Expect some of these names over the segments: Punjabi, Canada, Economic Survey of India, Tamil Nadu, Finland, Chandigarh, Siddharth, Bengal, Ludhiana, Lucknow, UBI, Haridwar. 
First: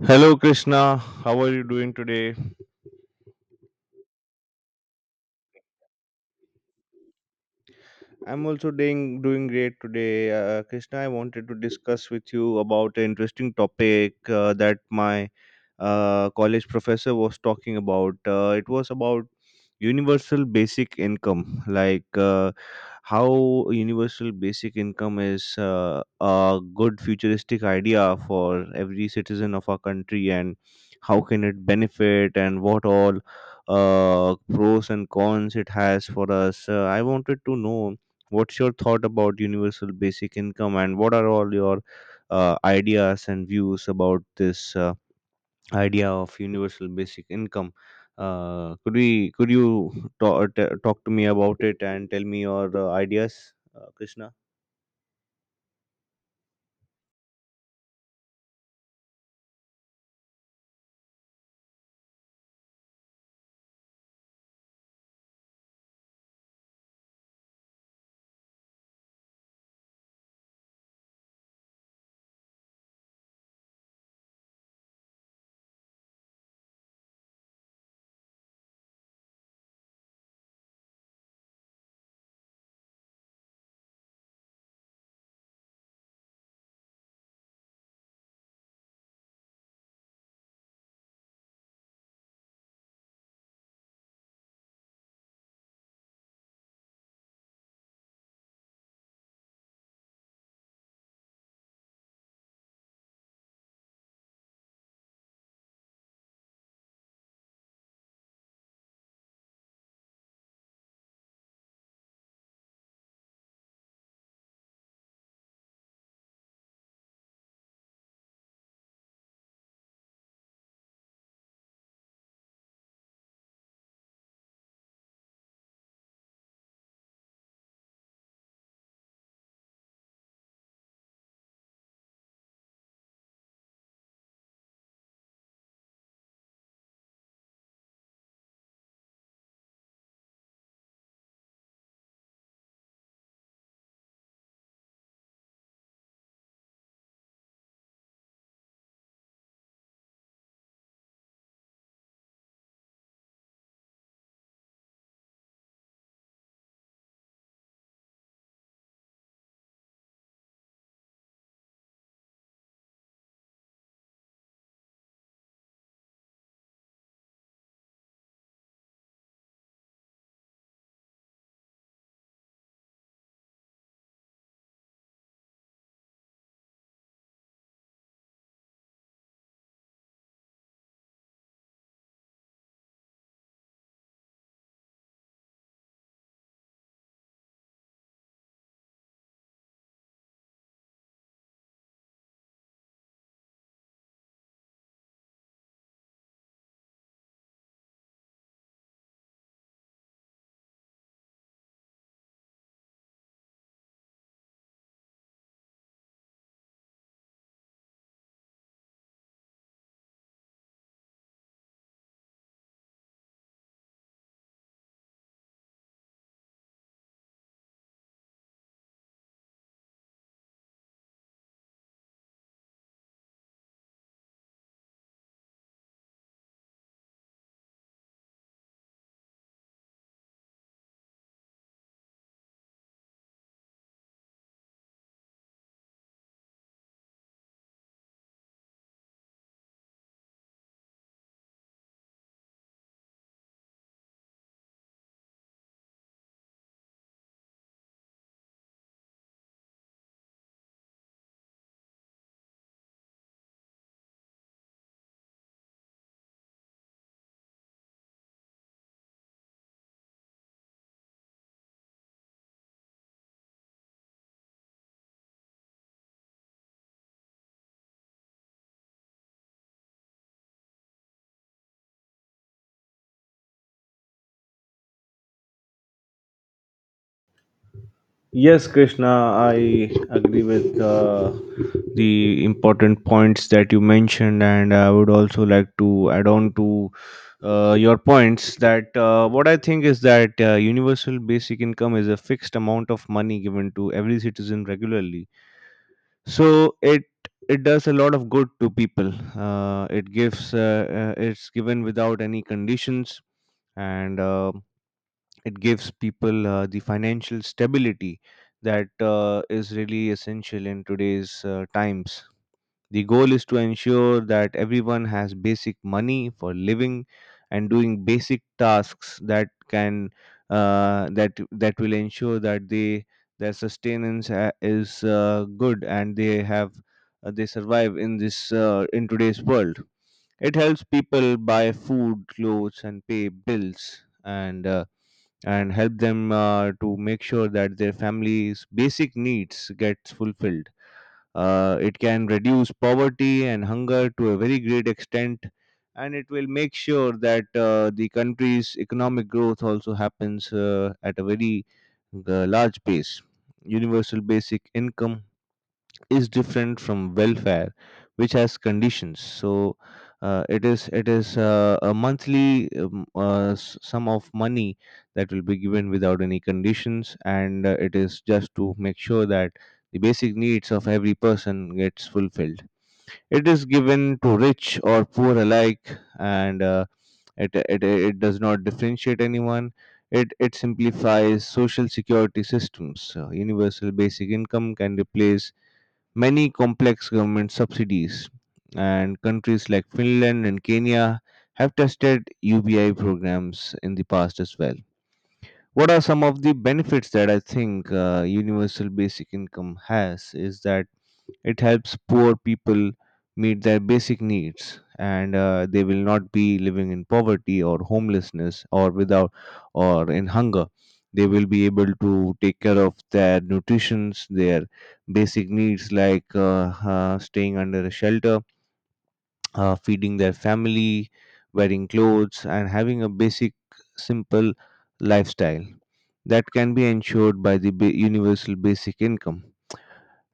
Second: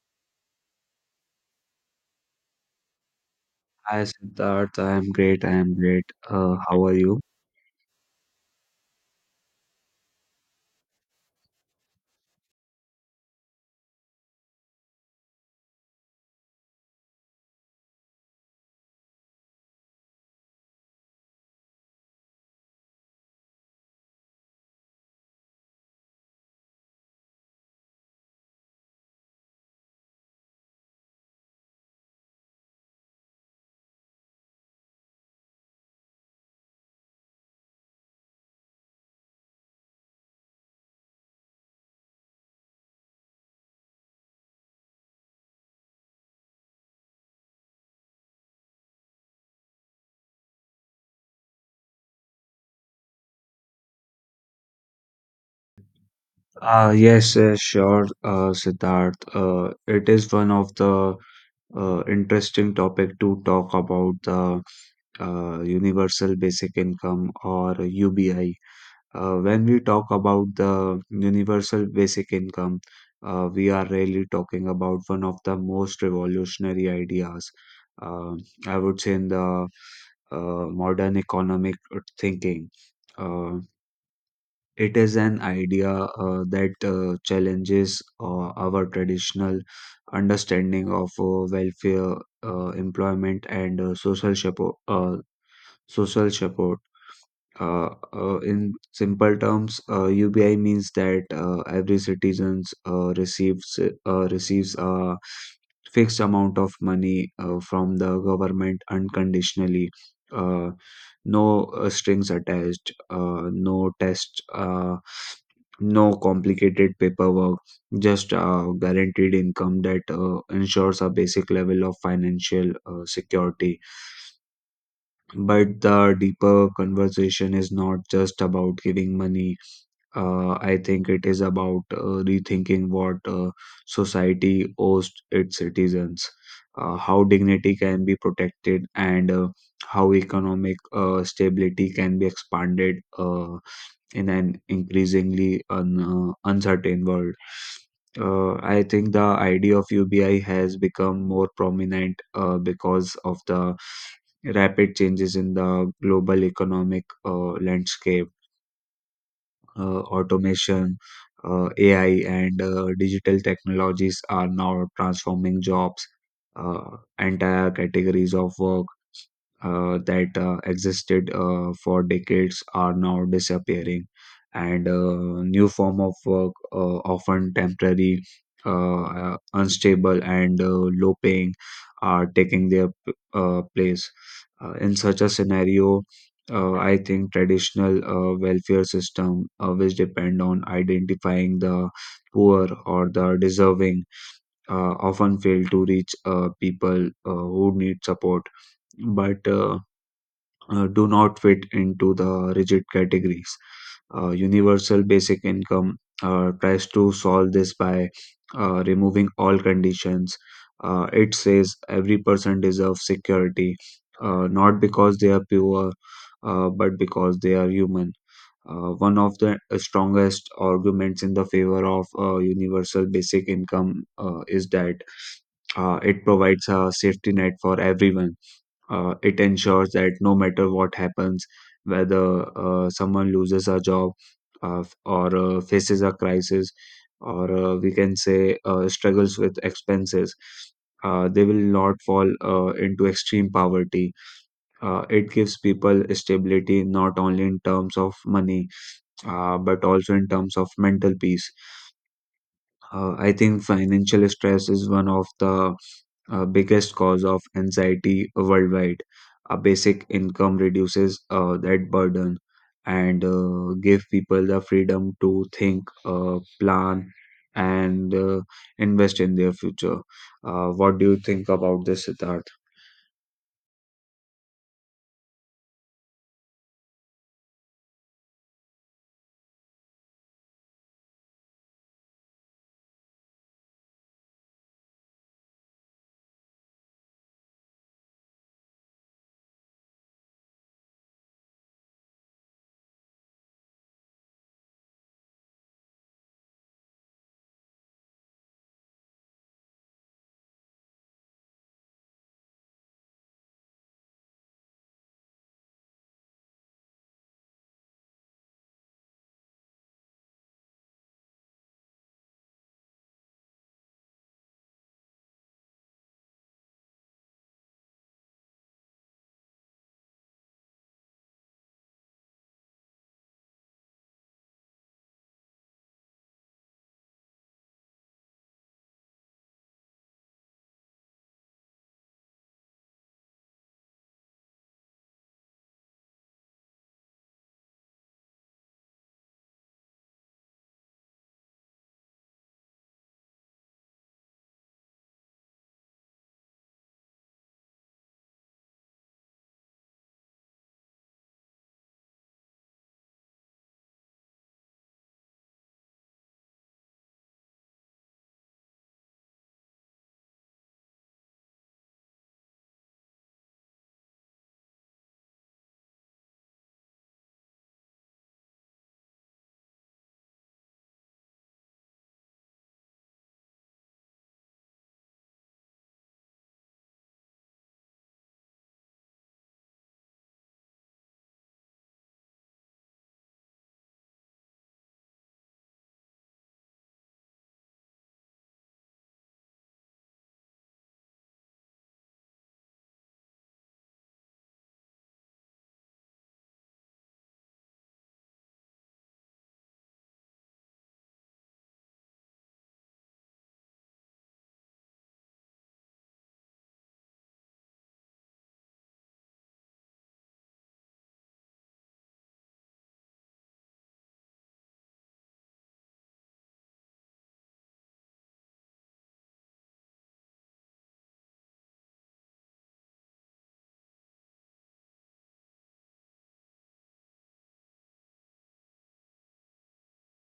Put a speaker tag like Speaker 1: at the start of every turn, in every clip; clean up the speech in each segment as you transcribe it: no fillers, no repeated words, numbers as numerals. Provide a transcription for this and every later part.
Speaker 1: Hello, Krishna. How are you doing today?
Speaker 2: Hi Siddharth, I am great. How are you?
Speaker 1: I'm also doing great today, Krishna. I wanted to discuss with you about an interesting topic that my college professor was talking about. It was about universal basic income, like how universal basic income is a good futuristic idea for every citizen of our country, and how can it benefit, and what all pros and cons it has for us. I wanted to know what's your thought about universal basic income, and what are all your ideas and views about this idea of universal basic income? Could we could you talk to me about it and tell me your ideas, Krishna?
Speaker 2: Yes, sure, Siddharth. It is one of the interesting topic to talk about the universal basic income or UBI. When we talk about the universal basic income, we are really talking about one of the most revolutionary ideas, uh, I would say, in the modern economic thinking. Uh, it is an idea that challenges our traditional understanding of welfare, employment, and social support. Social support. In simple terms, UBI means that every citizens receives a fixed amount of money from the government unconditionally. Uh, no strings attached, no test, no complicated paperwork, just guaranteed income that ensures a basic level of financial security. But the deeper conversation is not just about giving money. I think it is about rethinking what society owes its citizens, how dignity can be protected, and how economic stability can be expanded. In an increasingly uncertain world. I think the idea of UBI has become more prominent because of the rapid changes in the global economic landscape. Automation, AI, and digital technologies are now transforming jobs, uh, entire categories of work that existed for decades are now disappearing and new form of work often temporary unstable and low paying are taking their place . In such a scenario, I think traditional welfare system which depend on identifying the poor or the deserving often fail to reach people who need support, but do not fit into the rigid categories. Universal basic income tries to solve this by removing all conditions. It says every person deserves security, not because they are pure, but because they are human. One of the strongest arguments in the favor of universal basic income is that it provides a safety net for everyone. It ensures that no matter what happens, whether someone loses a job, or faces a crisis, or we can say struggles with expenses, they will not fall into extreme poverty. It gives people stability not only in terms of money but also in terms of mental peace. I think financial stress is one of the biggest cause of anxiety worldwide. A basic income reduces that burden and give people the freedom to think, plan, and invest in their future. What do you think about this, Siddharth?
Speaker 1: Yes, Krishna, I agree with the important points that you mentioned, and I would also like to add on to your points that what I think is that universal basic income is a fixed amount of money given to every citizen regularly. So it does a lot of good to people. It gives it's given without any conditions and it gives people the financial stability that is really essential in today's times. The goal is to ensure that everyone has basic money for living and doing basic tasks that that will ensure that they their sustenance is good and they have they survive in today's world. It helps people buy food, clothes, and pay bills, and help them to make sure that their family's basic needs gets fulfilled. It can reduce poverty and hunger to a very great extent, and it will make sure that the country's economic growth also happens at a very large pace. Universal basic income is different from welfare which has conditions, so it is a monthly sum of money that will be given without any conditions, and it is just to make sure that the basic needs of every person gets fulfilled. It is given to rich or poor alike, and it does not differentiate anyone. It simplifies social security systems. Universal basic income can replace many complex government subsidies, and countries like Finland and Kenya have tested UBI programs in the past as well. What are some of the benefits that I think universal basic income has is that it helps poor people meet their basic needs, and they will not be living in poverty or homelessness or without or in hunger. They will be able to take care of their nutritions, their basic needs like staying under a shelter, feeding their family, wearing clothes and having a basic simple lifestyle that can be ensured by the universal basic income.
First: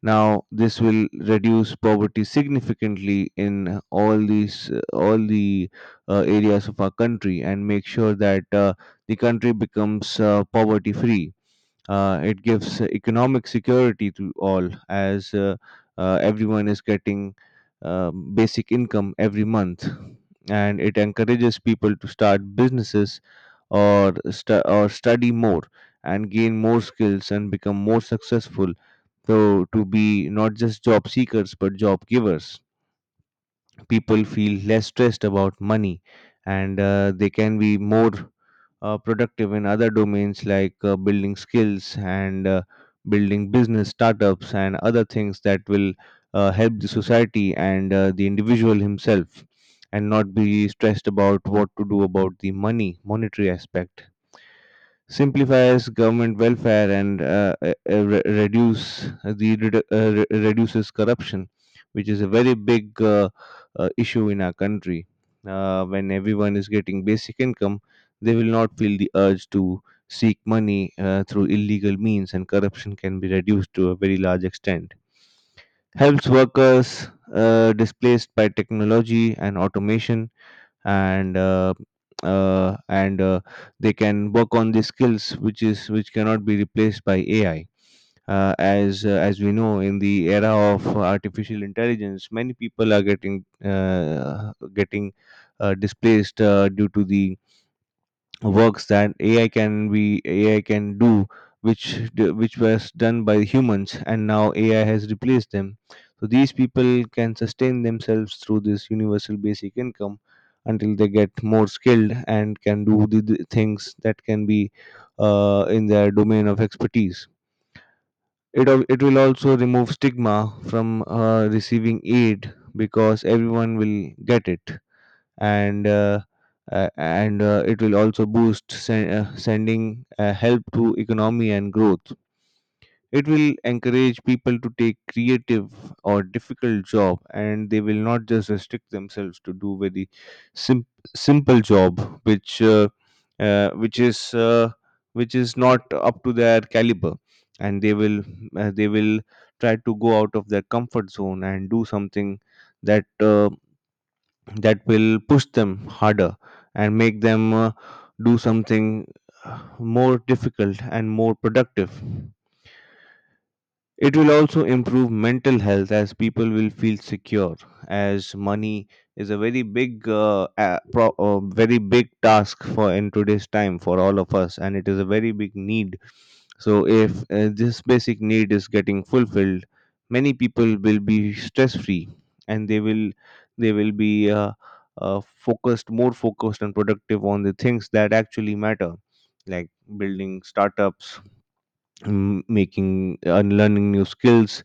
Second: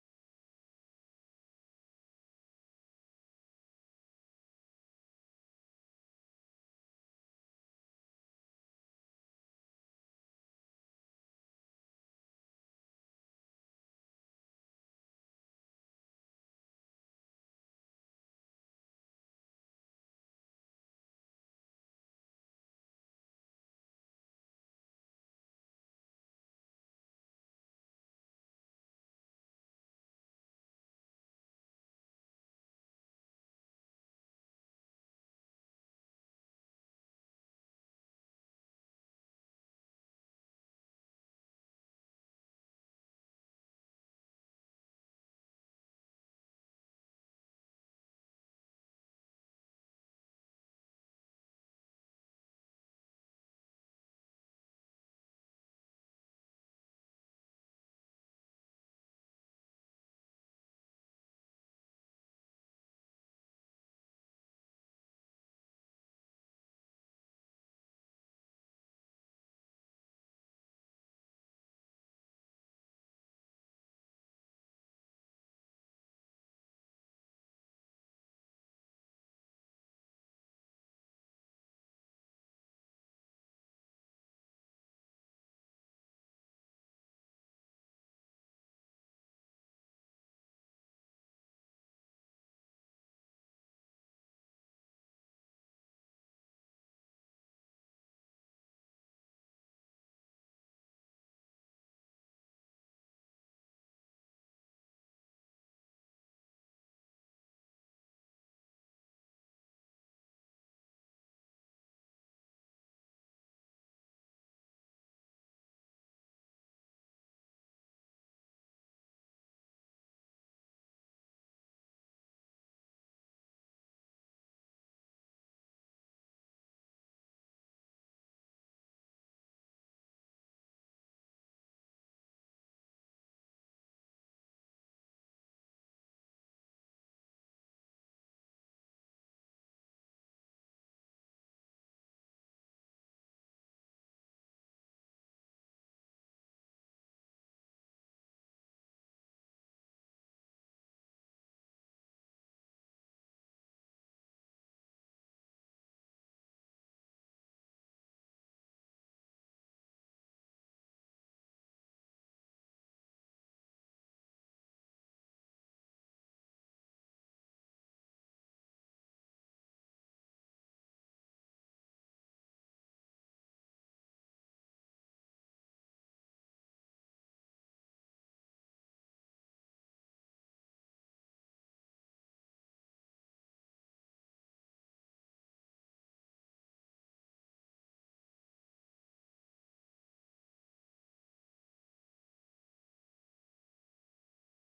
Speaker 1: Now, this will reduce poverty significantly in all the areas of our country and make sure that the country becomes poverty free. It gives economic security to all, as everyone is getting basic income every month, and it encourages people to start businesses or study more and gain more skills and become more successful, so to be not just job seekers but job givers. People feel less stressed about money, and they can be more productive in other domains like building skills and building business startups and other things that will help the society and the individual himself, and not be stressed about what to do about the money monetary aspect. Simplifies government welfare and re- reduce the redu- re- reduces corruption, which is a very big issue in our country. When everyone is getting basic income, they will not feel the urge to seek money through illegal means, and corruption can be reduced to a very large extent. Helps workers displaced by technology and automation, and uh, and they can work on the skills which cannot be replaced by AI. As we know, in the era of artificial intelligence, many people are getting displaced due to the works that AI can be AI can do, which which was done by humans, and now AI has replaced them. So these people can sustain themselves through this universal basic income until they get more skilled and can do the things that can be in their domain of expertise. It will also remove stigma from receiving aid because everyone will get it, and uh, and it will also boost sending help to economy and growth. It will encourage people to take creative or difficult job, and they will not just restrict themselves to do very sim- simple job which uh, which is uh, which is not up to their caliber, and they will uh, they will try to go out of their comfort zone and do something that uh, that will push them harder and make them do something more difficult and more productive. It will also improve mental health as people will feel secure, as money is a very big, very big task for in today's time for all of us, and it is a very big need. So, if this basic need is getting fulfilled, many people will be stress free, and they will be more focused and productive on the things that actually matter, like building startups, making and learning new skills,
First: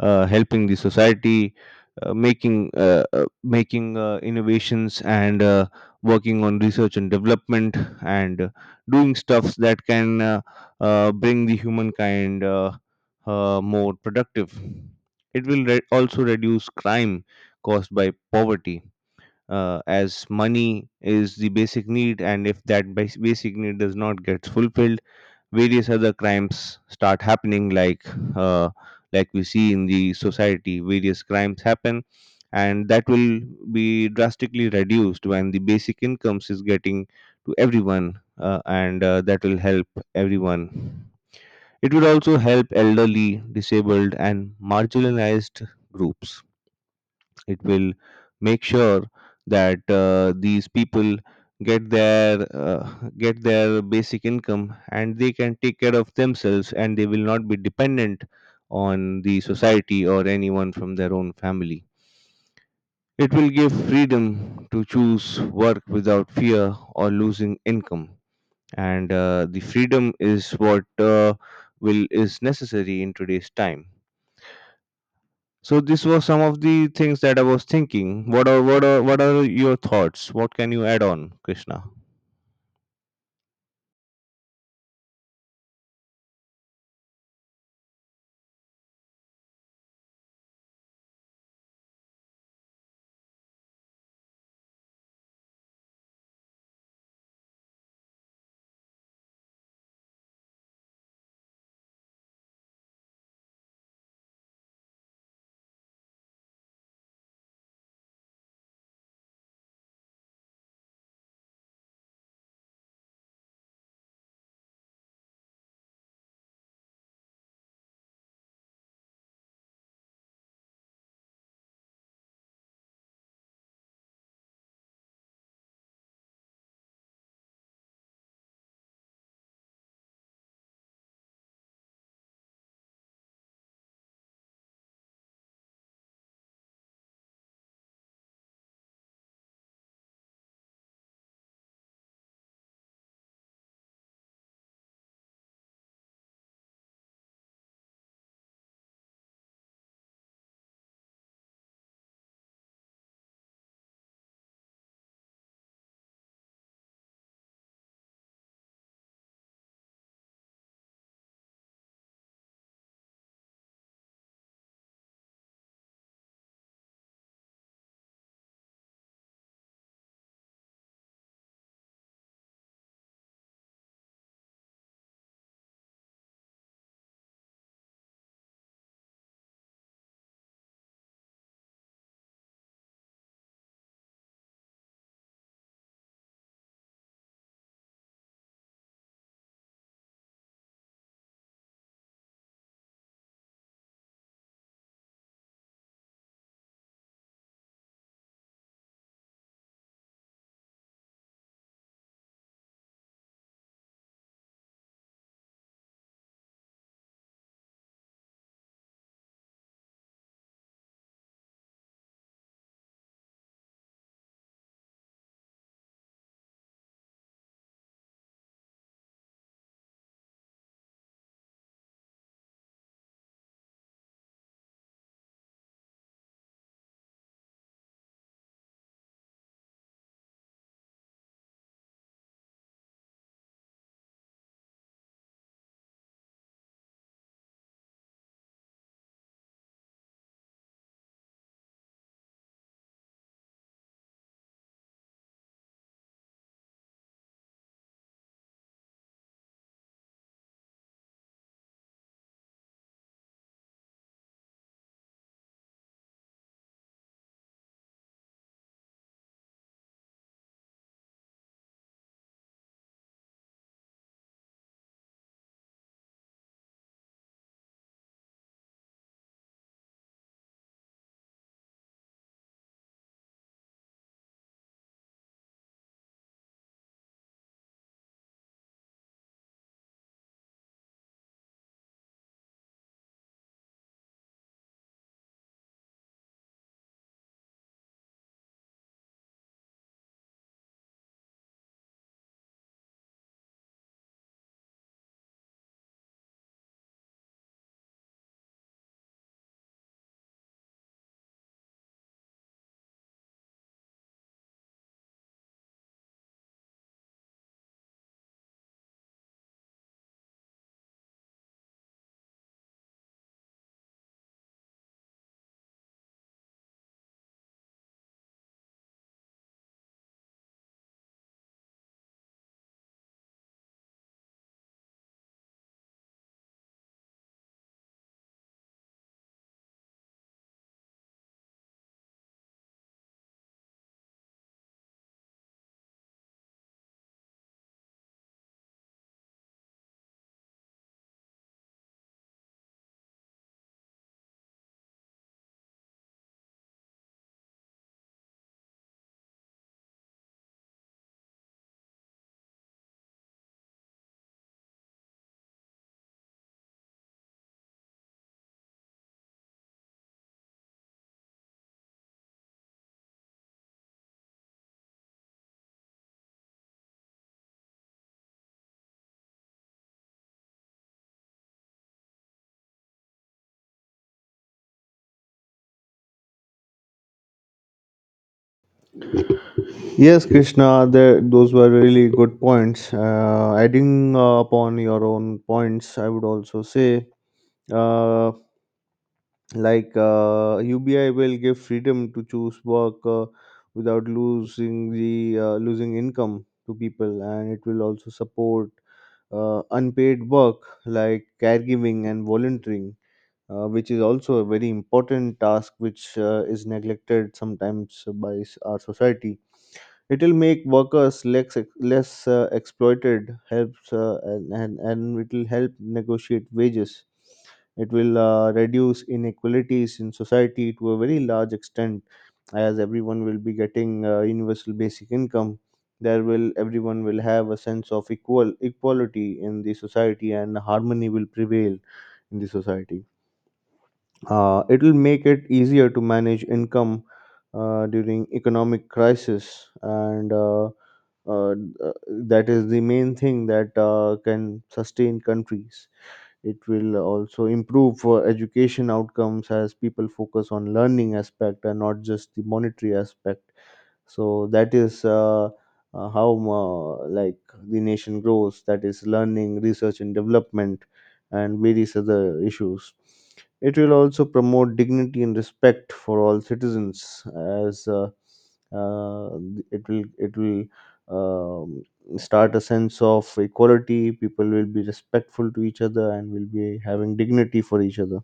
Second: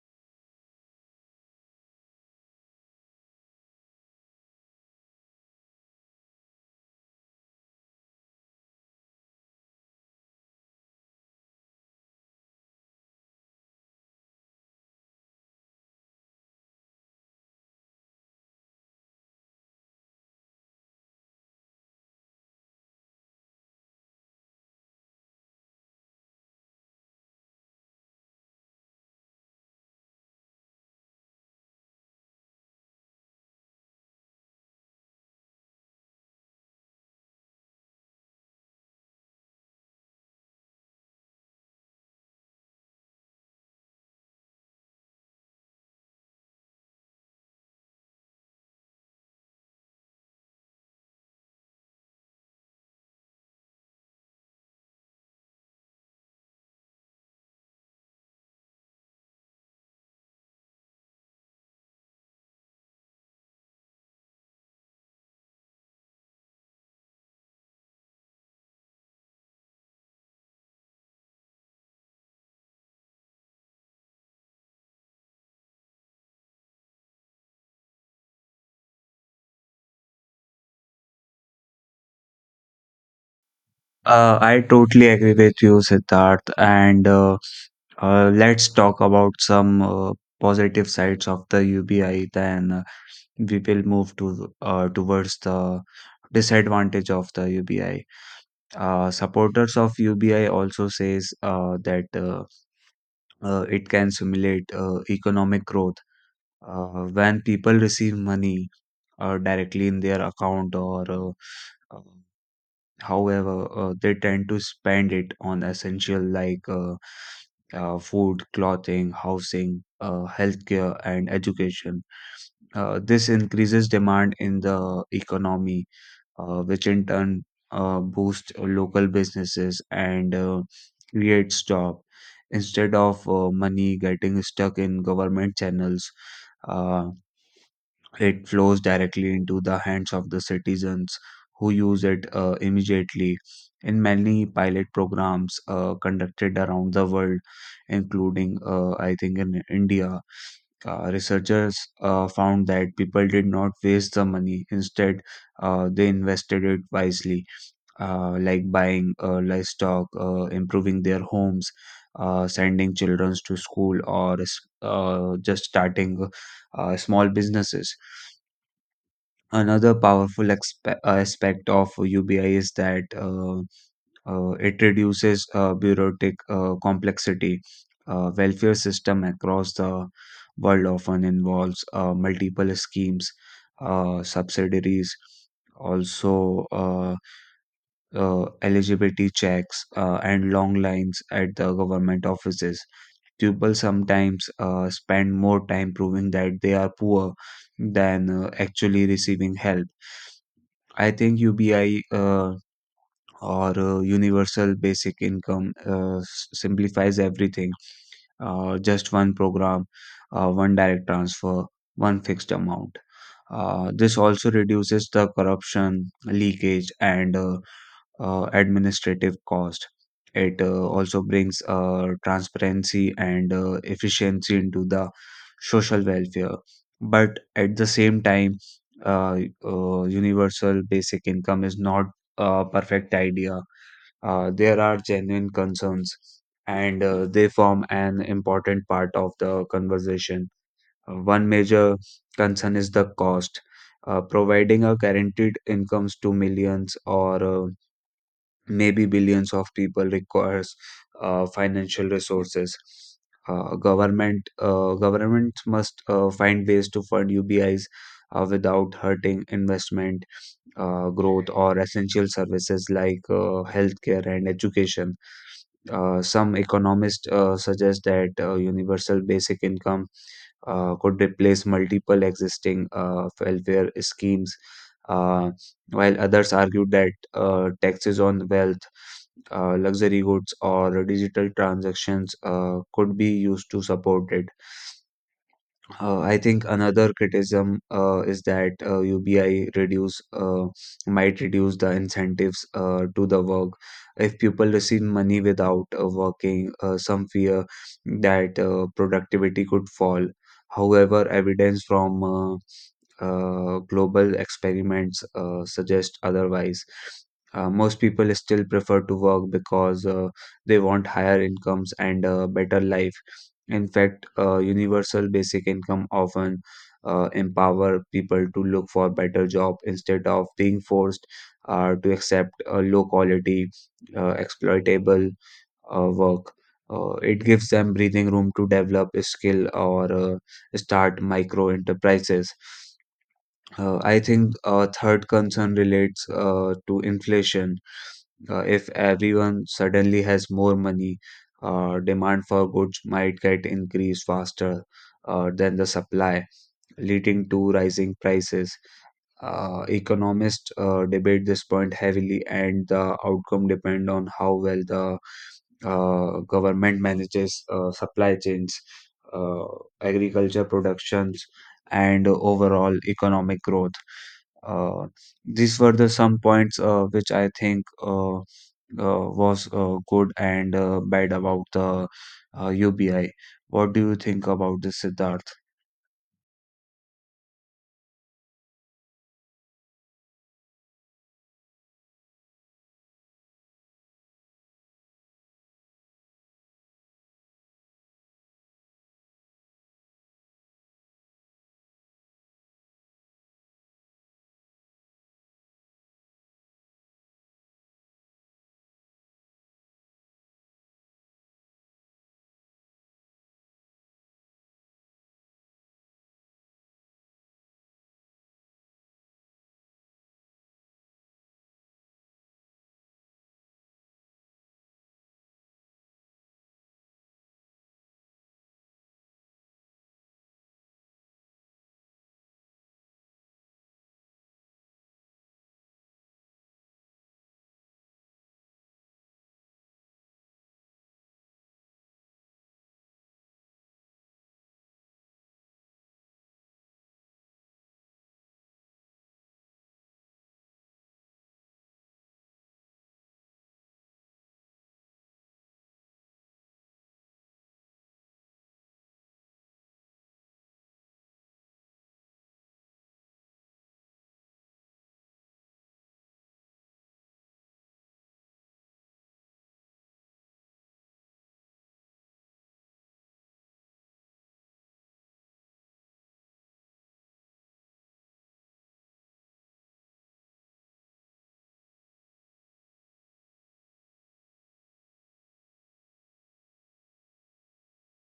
Speaker 1: helping the society, making innovations and working on research and development, and doing stuffs that can bring the humankind more productive. It will re- also reduce crime caused by poverty, as money is the basic need, and if that basic need does not get fulfilled, various other crimes start happening, uh, like we see in the society various crimes happen, and that will be drastically reduced when the basic incomes is getting to everyone, and that will help everyone. It would also help elderly disabled and marginalized groups. It will make sure that these people get their uh, get their basic income, and they can take care of themselves, and they will not be dependent on the society or anyone from their own family. It will give freedom to choose work without fear or losing income. And the freedom is what will is necessary in today's time. So this was some of the things that I was thinking. What are your thoughts? What can you add on, Krishna?
Speaker 2: I totally agree with you, Siddharth. And Let's talk about some positive sides of the UBI. Then we will move to towards the disadvantage of the UBI. Supporters of UBI also says that it can simulate economic growth when people receive money directly in their account, or uh, however they tend to spend it on essential like food, clothing, housing, healthcare, and education. This increases demand in the economy, which in turn boost local businesses and creates job, instead of money getting stuck in government channels. Uh, it flows directly into the hands of the citizens who use it immediately. In many pilot programs conducted around the world, including I think in india, researchers found that people did not waste the money. Instead, they invested it wisely, like buying livestock, improving their homes, sending children to school, or just starting small businesses. Another powerful aspect of UBI is that it reduces bureaucratic complexity. Welfare system across the world often involves multiple schemes, subsidiaries, also eligibility checks, and long lines at the government offices. People sometimes spend more time proving that they are poor than actually receiving help. I think UBI, or Universal Basic Income, simplifies everything. Just one program, one direct transfer, one fixed amount. This also reduces the corruption, leakage, and administrative cost. It also brings transparency and efficiency into the social welfare. But at the same time, uh, universal basic income is not a perfect idea. There are genuine concerns, and they form an important part of the conversation. One major concern is the cost. Providing a guaranteed incomes to millions, or maybe billions of people, requires financial resources. Uh, government governments must find ways to fund ubis without hurting investment, growth, or essential services like healthcare and education. Some economists suggest that universal basic income could replace multiple existing welfare schemes, uh, while others argued that taxes on wealth, luxury goods, or digital transactions could be used to support it. I think another criticism uh, is that uh, UBI reduce uh, might reduce the incentives to the work. If people receive money without working, some fear that productivity could fall. However, evidence from global experiments suggest otherwise. Most people still prefer to work because they want higher incomes and a better life. In fact, universal basic income often empower people to look for better job instead of being forced to accept low quality, exploitable work. It gives them breathing room to develop a skill or start micro enterprises. I think a third concern relates to inflation. If everyone suddenly has more money, demand for goods might get increased faster than the supply, leading to rising prices. Economists debate this point heavily, and the outcome depend on how well the government manages supply chains, uh, agriculture productions, and overall economic growth. Uh, these were the some points which I think was good and bad about the UBI. What do you think about this, Siddharth?
Speaker 1: Yes, Krishna, the, those were really good points. Adding upon your own points, I would also say. Uh, like UBI will give freedom to choose work without losing the losing income to people, and it will also support unpaid work like caregiving and volunteering, which is also a very important task which is neglected sometimes by our society. It will make workers less exploited helps, and, and it will help negotiate wages. It will reduce inequalities in society to a very large extent, as everyone will be getting universal basic income. There will Everyone will have a sense of equality in the society, and harmony will prevail in the society. It will make it easier to manage income during economic crisis, and uh, uh, that is the main thing that can sustain countries. It will also improve education outcomes as people focus on learning aspect and not just the monetary aspect. So that is how uh, like the nation grows, that is learning research and development and various other issues. It will also promote dignity and respect for all citizens, as uh, it will um, start a sense of equality. People will be respectful to each other and will be having dignity for each other.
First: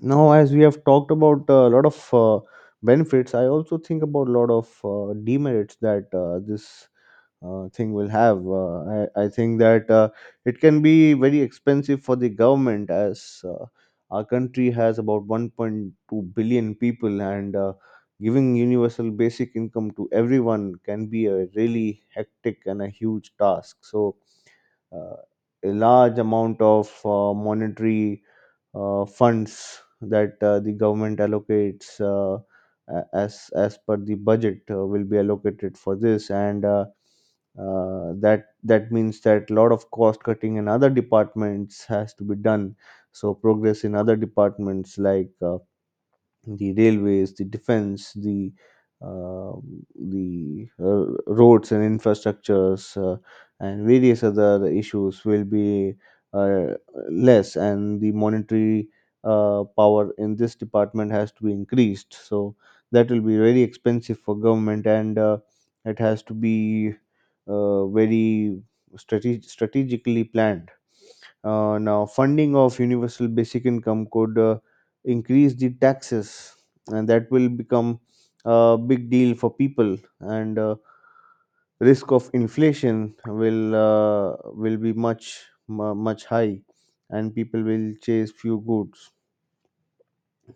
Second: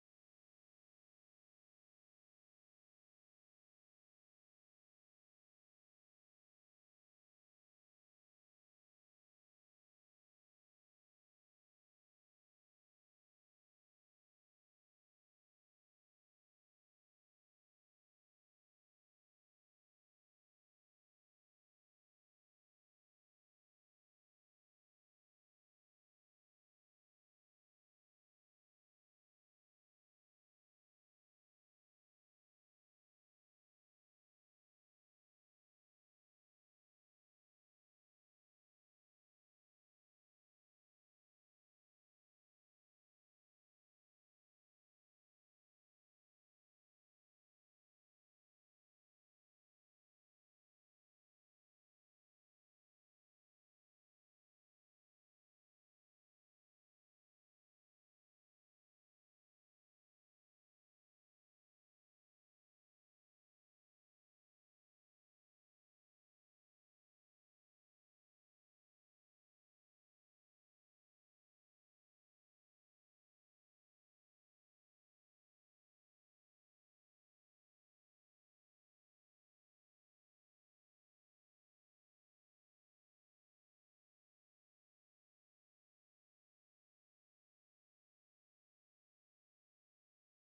Speaker 1: Now, as we have talked about a lot of benefits, I also think about a lot of demerits that this thing will have. I think that it can be very expensive for the government, as our country has about 1.2 billion people, and giving universal basic income to everyone can be a really hectic and a huge task. So, uh, a large amount of monetary funds that the government allocates as per the budget will be allocated for this and that means that a lot of cost cutting in other departments has to be done, so progress in other departments like the railways, the defense, um the roads and infrastructures, and various other issues will be uh, less, and the monetary power in this department has to be increased. So that will be very expensive for government, and it has to be very strategically planned. Now, funding of universal basic income could increase the taxes, and that will become a big deal for people. And risk of inflation will be much much high, and people will chase few goods.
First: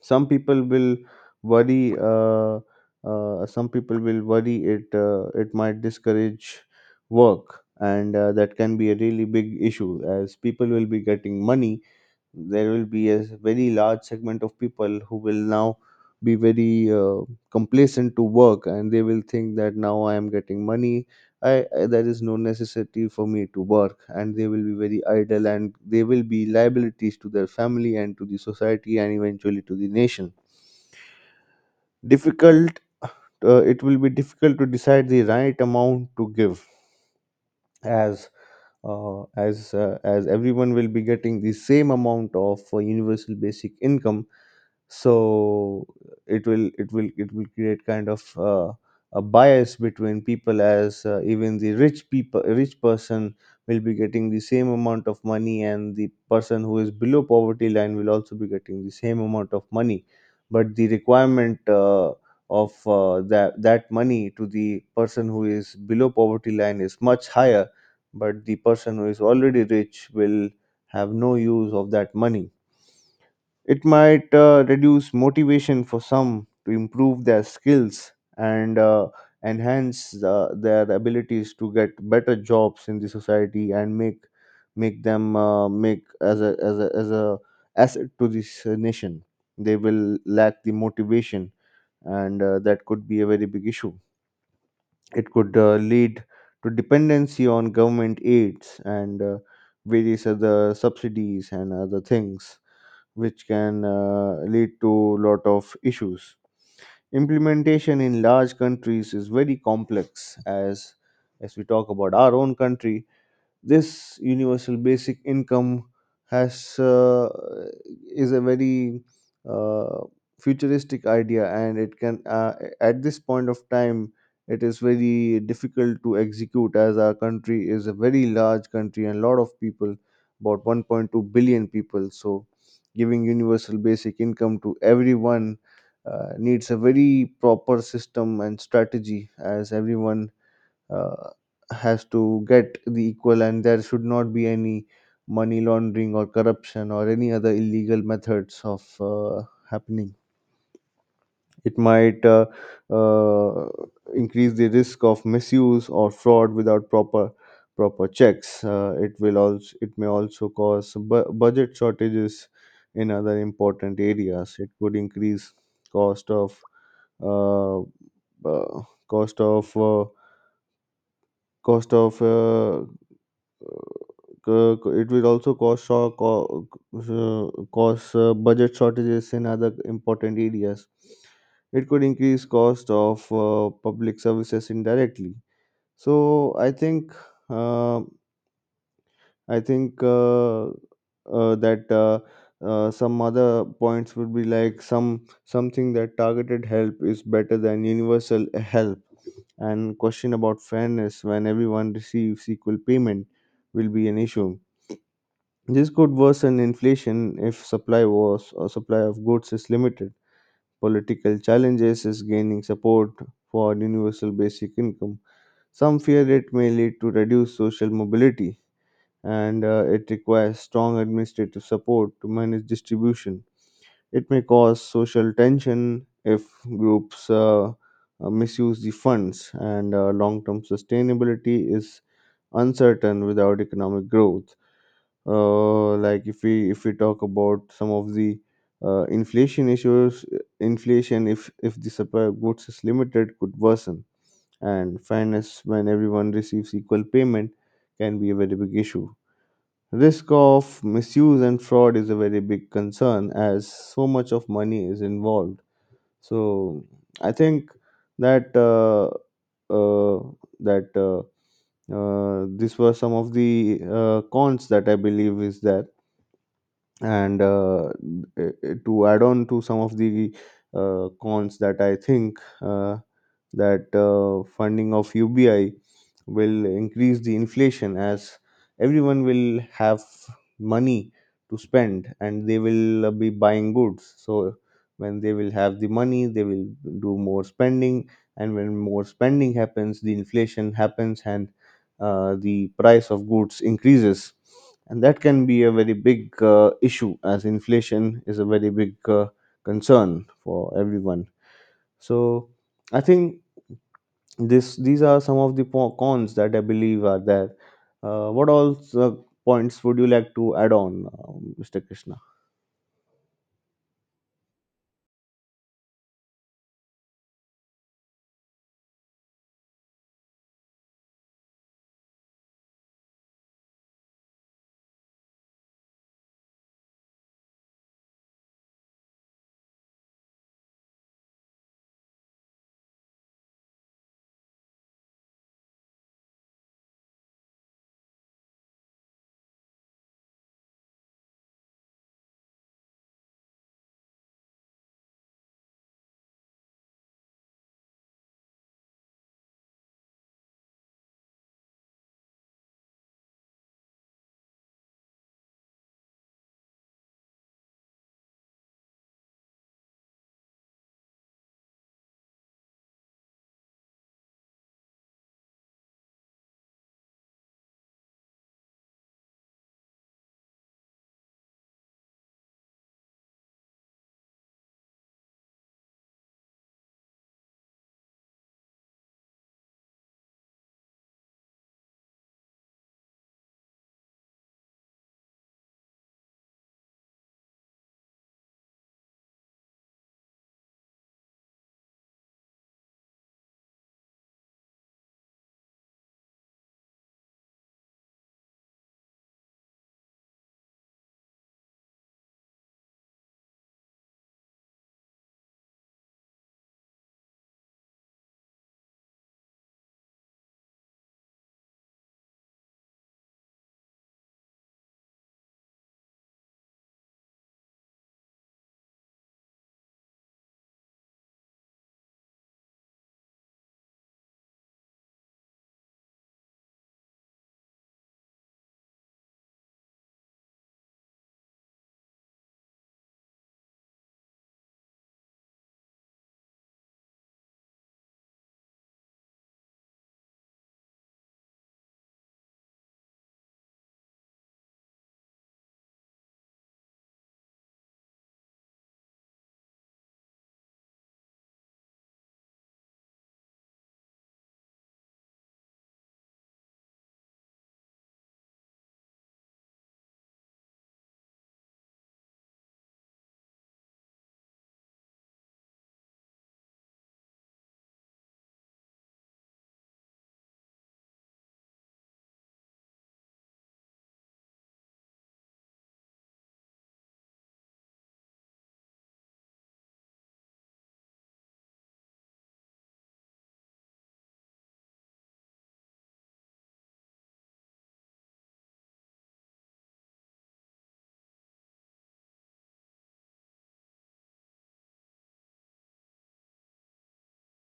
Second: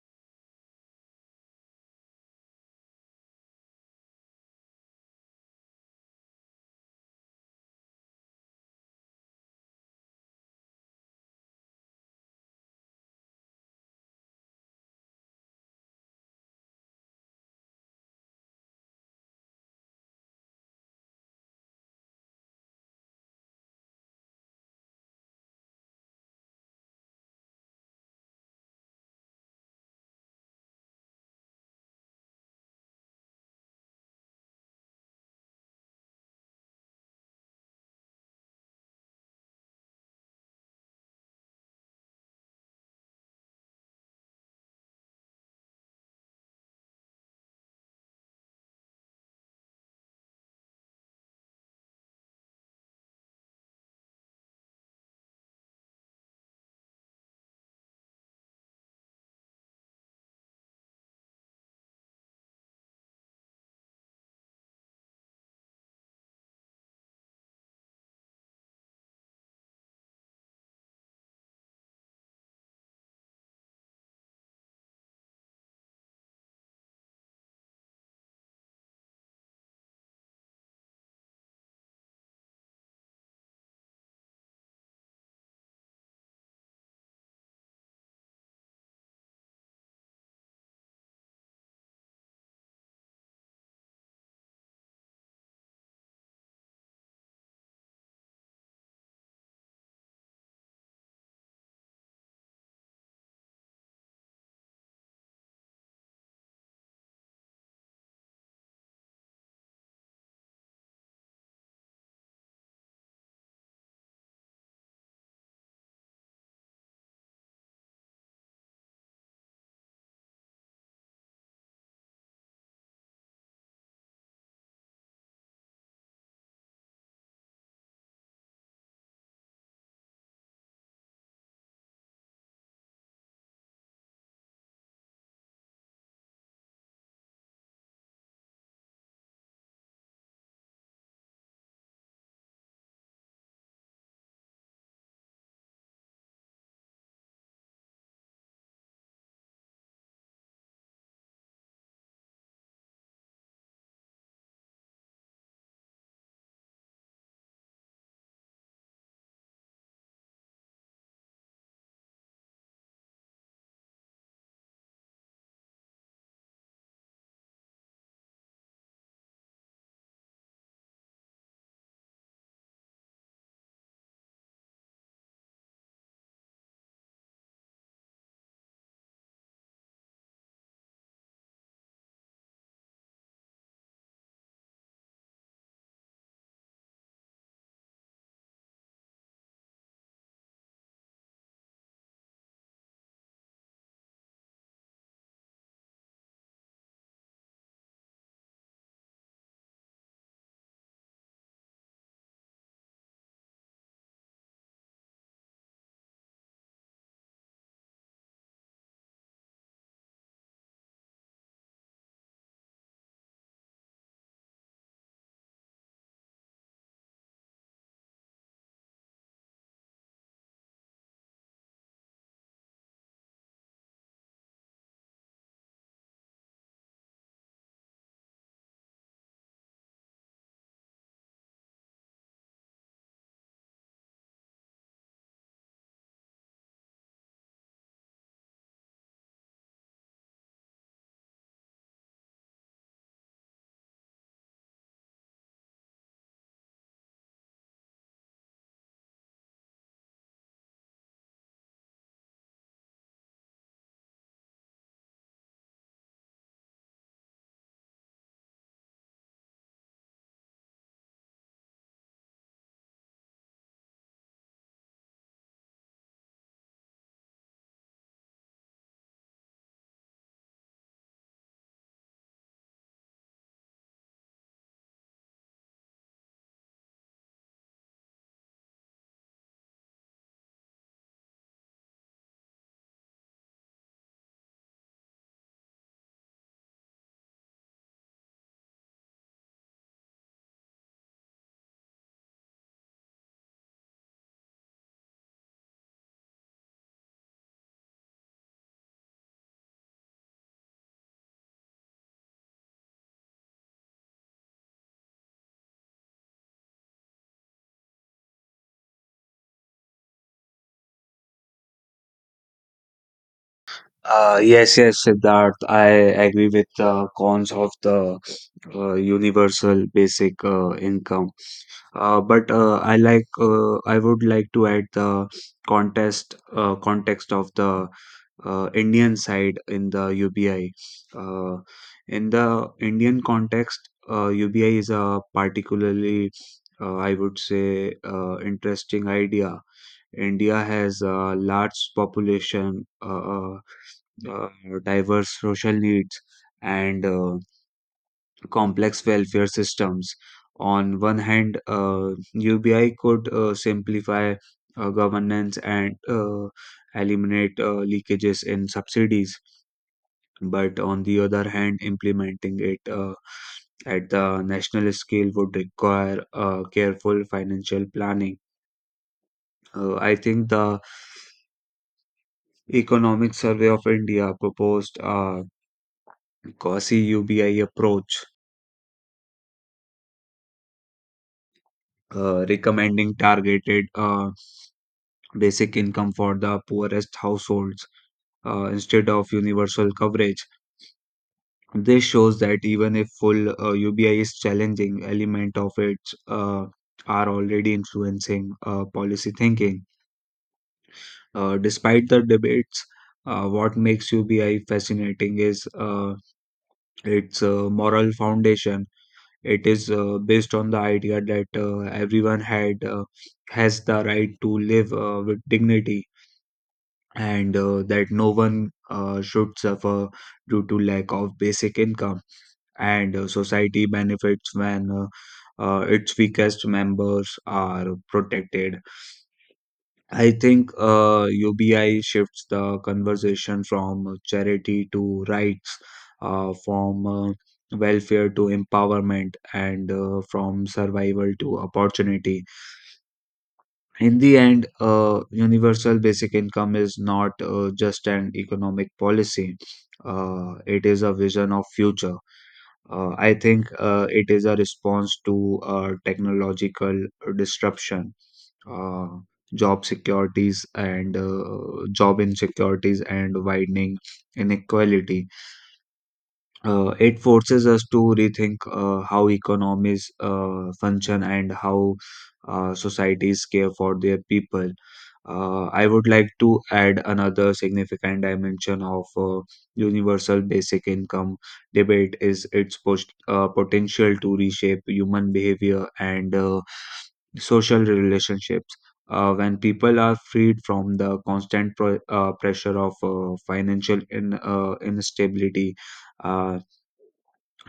Speaker 1: Some people will worry. Some people will worry, it might discourage work, and that can be a really big issue as people will be getting money. There will be a very large segment of people who will now be very complacent to work, and they will think that now I am getting money. I There is no necessity for me to work, and they will be very idle, and they will be liabilities to their family and to the society and eventually to the nation. Difficult uh, it will be difficult to decide the right amount to give, as as everyone will be getting the same amount of universal basic income. So it will create kind of a bias between people, as even the rich person will be getting the same amount of money, and the person who is below poverty line will also be getting the same amount of money. But the requirement of that money to the person who is below poverty line is much higher, but the person who is already rich will have no use of that money. It might reduce motivation for some to improve their skills, and enhance their abilities to get better jobs in the society, and make make them make as a asset to this nation. They will lack the motivation, and that could be a very big issue. It could lead to dependency on government aids and various other subsidies and other things, which can lead to lot of issues. Implementation in large countries is very complex. As we talk about our own country, this universal basic income has is a very uh, futuristic idea, and it can, at this point of time, it is very difficult to execute, as our country is a very large country and a lot of people, about 1.2 billion people. So giving universal basic income to everyone needs a very proper system and strategy, as everyone uh, has to get the equal, and there should not be any money laundering or corruption or any other illegal methods of happening. It might uh, increase the risk of misuse or fraud without proper checks. It will also, it may also cause budget shortages in other important areas. It could increase cost of, uh, uh, cost of uh, cost of uh, it will also cause shock, or uh, cause budget shortages in other important areas. It could increase cost of public services indirectly. So I think, uh, I think that some other points would be like something that targeted help is better than universal help, and question about fairness when everyone receives equal payment will be an issue. This could worsen inflation if supply wars or supply of goods is limited. Political challenges is gaining support for universal basic income. Some fear it may lead to reduced social mobility, and it requires strong administrative support to manage distribution. It may cause social tension if groups misuse the funds, and long-term sustainability is uncertain without economic growth. Like, if we talk about some of the inflation issues, inflation, if the supply of goods is limited, could worsen, and fairness when everyone receives equal payment can be a very big issue. Risk of misuse and fraud is a very big concern, as so much of money is involved. So I think that uh, that these were some of the cons that I believe is there. And to add on to some of the cons that I think, that funding of UBI will increase the inflation, as everyone will have money to spend, and they will be buying goods. So when they will have the money, they will do more spending, and when more spending happens, the inflation happens, and the price of goods increases, and that can be a very big issue, as inflation is a very big concern for everyone. So I think this these are some of the cons that I believe are there. What all points would you like to add on, Mr. Krishna?
Speaker 2: Yes, yes, Siddharth. I agree with the cons of the universal basic income. But I would like to add the contest context of the Indian side in the UBI. Uh, in the Indian context, UBI is a particularly I would say interesting idea. India has a large population. Uh, diverse social needs and complex welfare systems. On one hand, UBI could simplify governance and eliminate leakages in subsidies, but on the other hand, implementing it at the national scale would require careful financial planning. I think the Economic Survey of India proposed a quasi UBI approach, recommending targeted basic income for the poorest households instead of universal coverage. This shows that even if full UBI is challenging, element of it uh, are already influencing policy thinking. Despite the debates, what makes UBI fascinating is its moral foundation. It is based on the idea that everyone had has the right to live with dignity and that no one should suffer due to lack of basic income, and society benefits when its weakest members are protected. I think ubi shifts the conversation from charity to rights, from welfare to empowerment, and from survival to opportunity. In the end, universal basic income is not just an economic policy. It is a vision of future. I think it is a response to technological disruption, uh, job securities and job insecurities and widening inequality. It forces us to rethink how economies function and how societies care for their people. I would like to add another significant dimension of universal basic income debate is its potential to reshape human behavior and social relationships. When people are freed from the constant pressure of financial instability, uh,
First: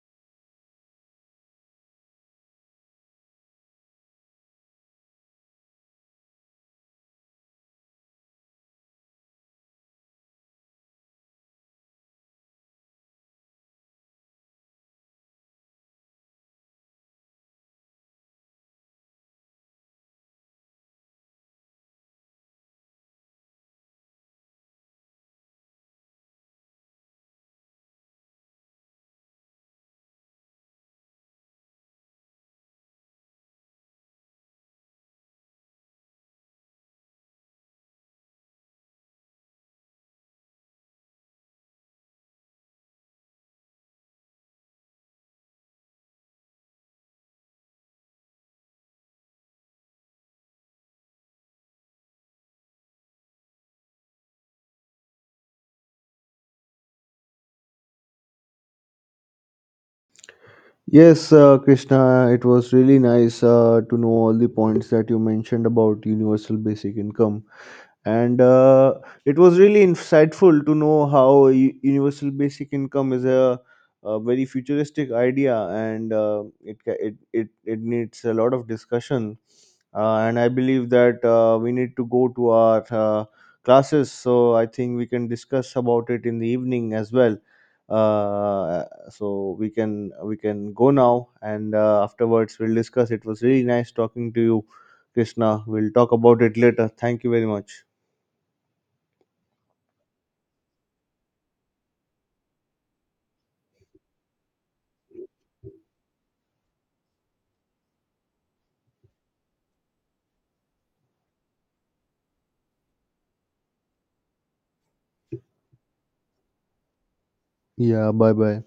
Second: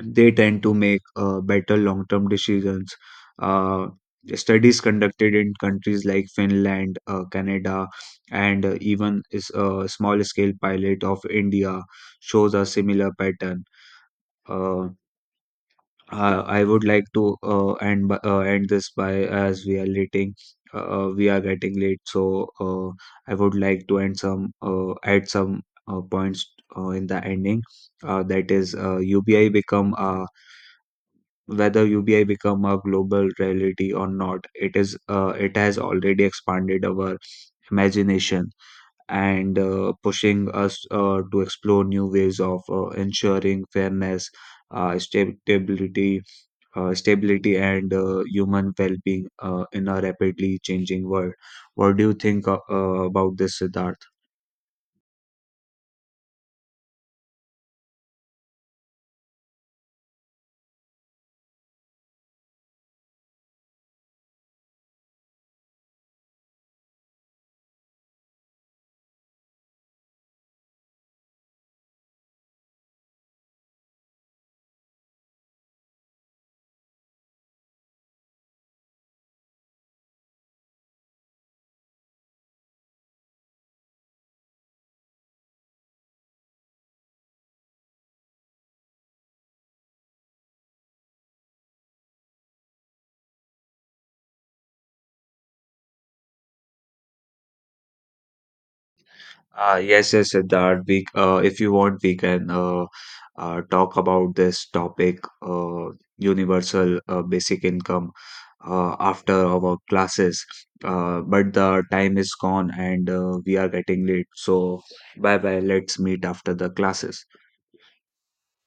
Speaker 2: they tend to make better long term decisions. Uh, studies conducted in countries like Finland, Canada, and even is a small scale pilot of India shows a similar pattern. Uh, I would like to end this by, as we are lating, we are getting late. So I would like to end some add some points in the ending. That is, uh, UBI become a whether UBI become a global reality or not, it is it has already expanded our imagination and pushing us to explore new ways of ensuring fairness, stability, and human well-being in a rapidly changing world. What do you think about this, Siddharth?
Speaker 1: Yes, Krishna, it was really nice to know all the points that you mentioned about universal basic income, and it was really insightful to know how universal basic income is a very futuristic idea, and it, it needs a lot of discussion. And I believe that we need to go to our classes, so I think we can discuss about it in the evening as well. uh, so we can go now, and afterwards we'll discuss. It was really nice talking to you, Krishna. We'll talk about it later. Thank you very much.
Speaker 2: Yes, yes, Siddharth. If you want, we can talk about this topic, universal basic income, after our classes. But the time is gone and we are getting late. So, bye bye. Let's meet after the classes.
Speaker 1: Yeah, bye bye.